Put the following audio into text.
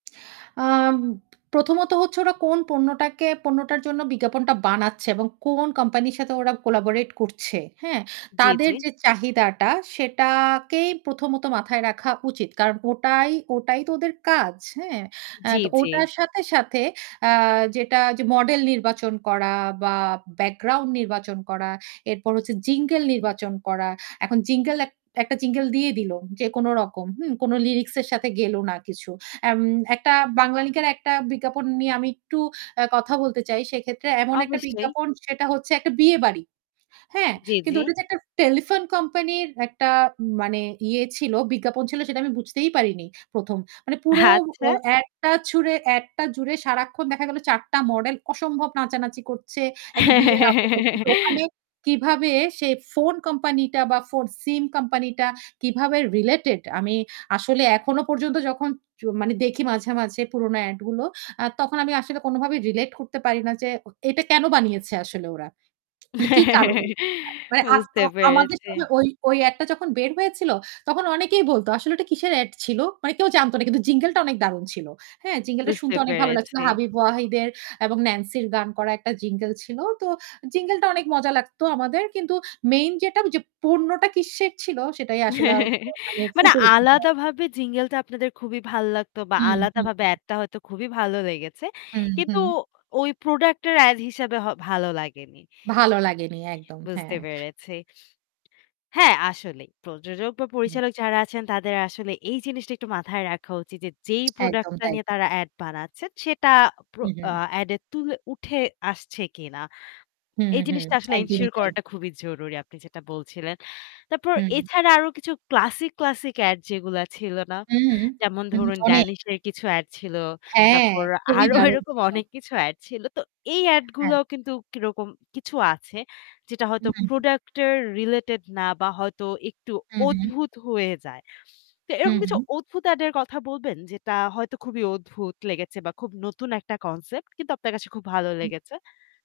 আম প্রথমত হচ্ছে ওরা কোন পণ্যটাকে পণ্যটার জন্য বিজ্ঞাপনটা বানাচ্ছে এবং কোন কোম্পানির সাথে ওরা collaborate করছে, হ্যাঁ? জি, তাদের জি। যে চাহিদাটা সেটাকেই প্রথমত মাথায় রাখা উচিত। কারণ ওটাই ওটাই তো ওদের কাজ, হ্যাঁ? এ জ্বি, তো জ্বি। ওটার সাথে, সাথে আ যেটা যে মডেল নির্বাচন করা বা ব্যাকগ্রাউন্ড নির্বাচন করা, এরপর হচ্ছে jingle নির্বাচন করা। এখন jingle এক একটা jingle দিয়ে দিলো যে কোনো রকম, হুম? কোনো লিরিক্স এর সাথে হুম, হুম। গেলো না কিছু। এম একটা Banglalink এর একটা বিজ্ঞাপন নিয়ে আমি একটু আ কথা বলতে চাই। সেক্ষেত্রে এমন একটা অবশ্যই। বিজ্ঞাপন সেটা হচ্ছে একটা বিয়েবাড়ি। হ্যাঁ? জি, কিন্তু জি। ওটা তো একটা টেলিফোন কোম্পানির একটা মানে ইয়ে ছিল, বিজ্ঞাপন ছিল সেটা আমি বুঝতেই পারিনি ১ম। মানে পুরো ও আচ্ছা। এড টা ছুড়ে এড টা জুড়ে সারাক্ষণ দেখা গেল ৪ টা মডেল অসম্ভব নাচানাচি করছে। একটা বিয়ের আবহ কিন্তু ওখানে কিভাবে সে ফোন কোম্পানি টা বা ফোন সিম কোম্পানি টা কিভাবে রিলেটেড আমি আসলে এখনো পর্যন্ত যখন য মানে দেখি মাঝে, মাঝে পুরনো এড গুলো আ তখন আমি আসলে কোনভাবেই রিলেট করতে পারি না যে ও এটা কেনো বানিয়েছে আসলে ওরা? মানে কি কারণে? মানে আ বুঝতে আ আমাদের পেরেছি। সময় ওই ওই এড টা যখন বের হয়েছিল, তখন অনেকেই বলত যে, "আসলে ওটা কিসের এড ছিল?" মানে কেউ জানত না। কিন্তু jingle টা অনেক দারুন ছিল। হ্যাঁ? jingle টা বুঝতে শুনতে অনেক ভালো লাগছিল। পেরেছি। হাবিব ওয়াহিদ এর এবং ন্যান্সির গান করা একটা jingle ছিল। তো jingle টা অনেক মজা লাগতো আমাদের কিন্তু মেইন যেটা ঐযে পণ্যটা কিসের ছিল, সেটাই আসলে আ মানে ওখানে মানে ফুটে উঠেনি আর। আলাদাভাবে jingle টা আপনাদের খুবই ভালো লাগতো বা হুম, হুম, হুম, আলাদাভাবে হুম। এডটা হয়তো খুবই ভালো লেগেছে। হুম, কিন্তু হুম। ওই প্রোডাক্ট এর এড হিসাবে হ ভালো লাগেনি। ভালো লাগেনি একদম, বুঝতে হ্যাঁ। পেরেছি। হ্যাঁ, আসলেই। প্রযোজক বা হুম। পরিচালক যারা আছেন তাদের আসলে এই জিনিসটা একটু মাথায় রাখা উচিত যে যেই প্রোডাক্ট একদম টা তাই। নিয়ে তারা এড বানাচ্ছেন সেটা প্রো হুম, হুম। আ এড এ তুলে উঠে আসছে কিনা। হুম, এই হুম। জিনিসটা আসলে একদমই এনশিওর তাই। করাটা খুবই জরুরি আপনি যেটা বলছিলেন। তারপর হুম। এছাড়া আরও কিছু ক্লাসিক, ক্লাসিক এড যেগুলো ছিল না? হুম। যেমন হুম। ধরুন অনেক। 'Danish' এর কিছু এড ছিল। হ্যাঁ, তারপর খুবই আরো দারুণ এরকম ছিল। অনেক কিছু এড ছিল। তো এই এড হ্যাঁ। গুলাও কিন্তু কিরকম কিছু আছে যেটা হয়তো উহুম, হুম। প্রোডাক্ট রিলেটেড না বা হয়তো একটু হুম, হুম। অদ্ভুত হয়ে যায়। তো এরকম হুম, কিছু হুম। অদ্ভুত এড এর কথা বলবেন যেটা হয়তো খুবই অদ্ভুত লেগেছে বা খুব নতুন একটা কনসেপ্ট কিন্তু আপনার কাছে খুব ভালো হুম। লেগেছে?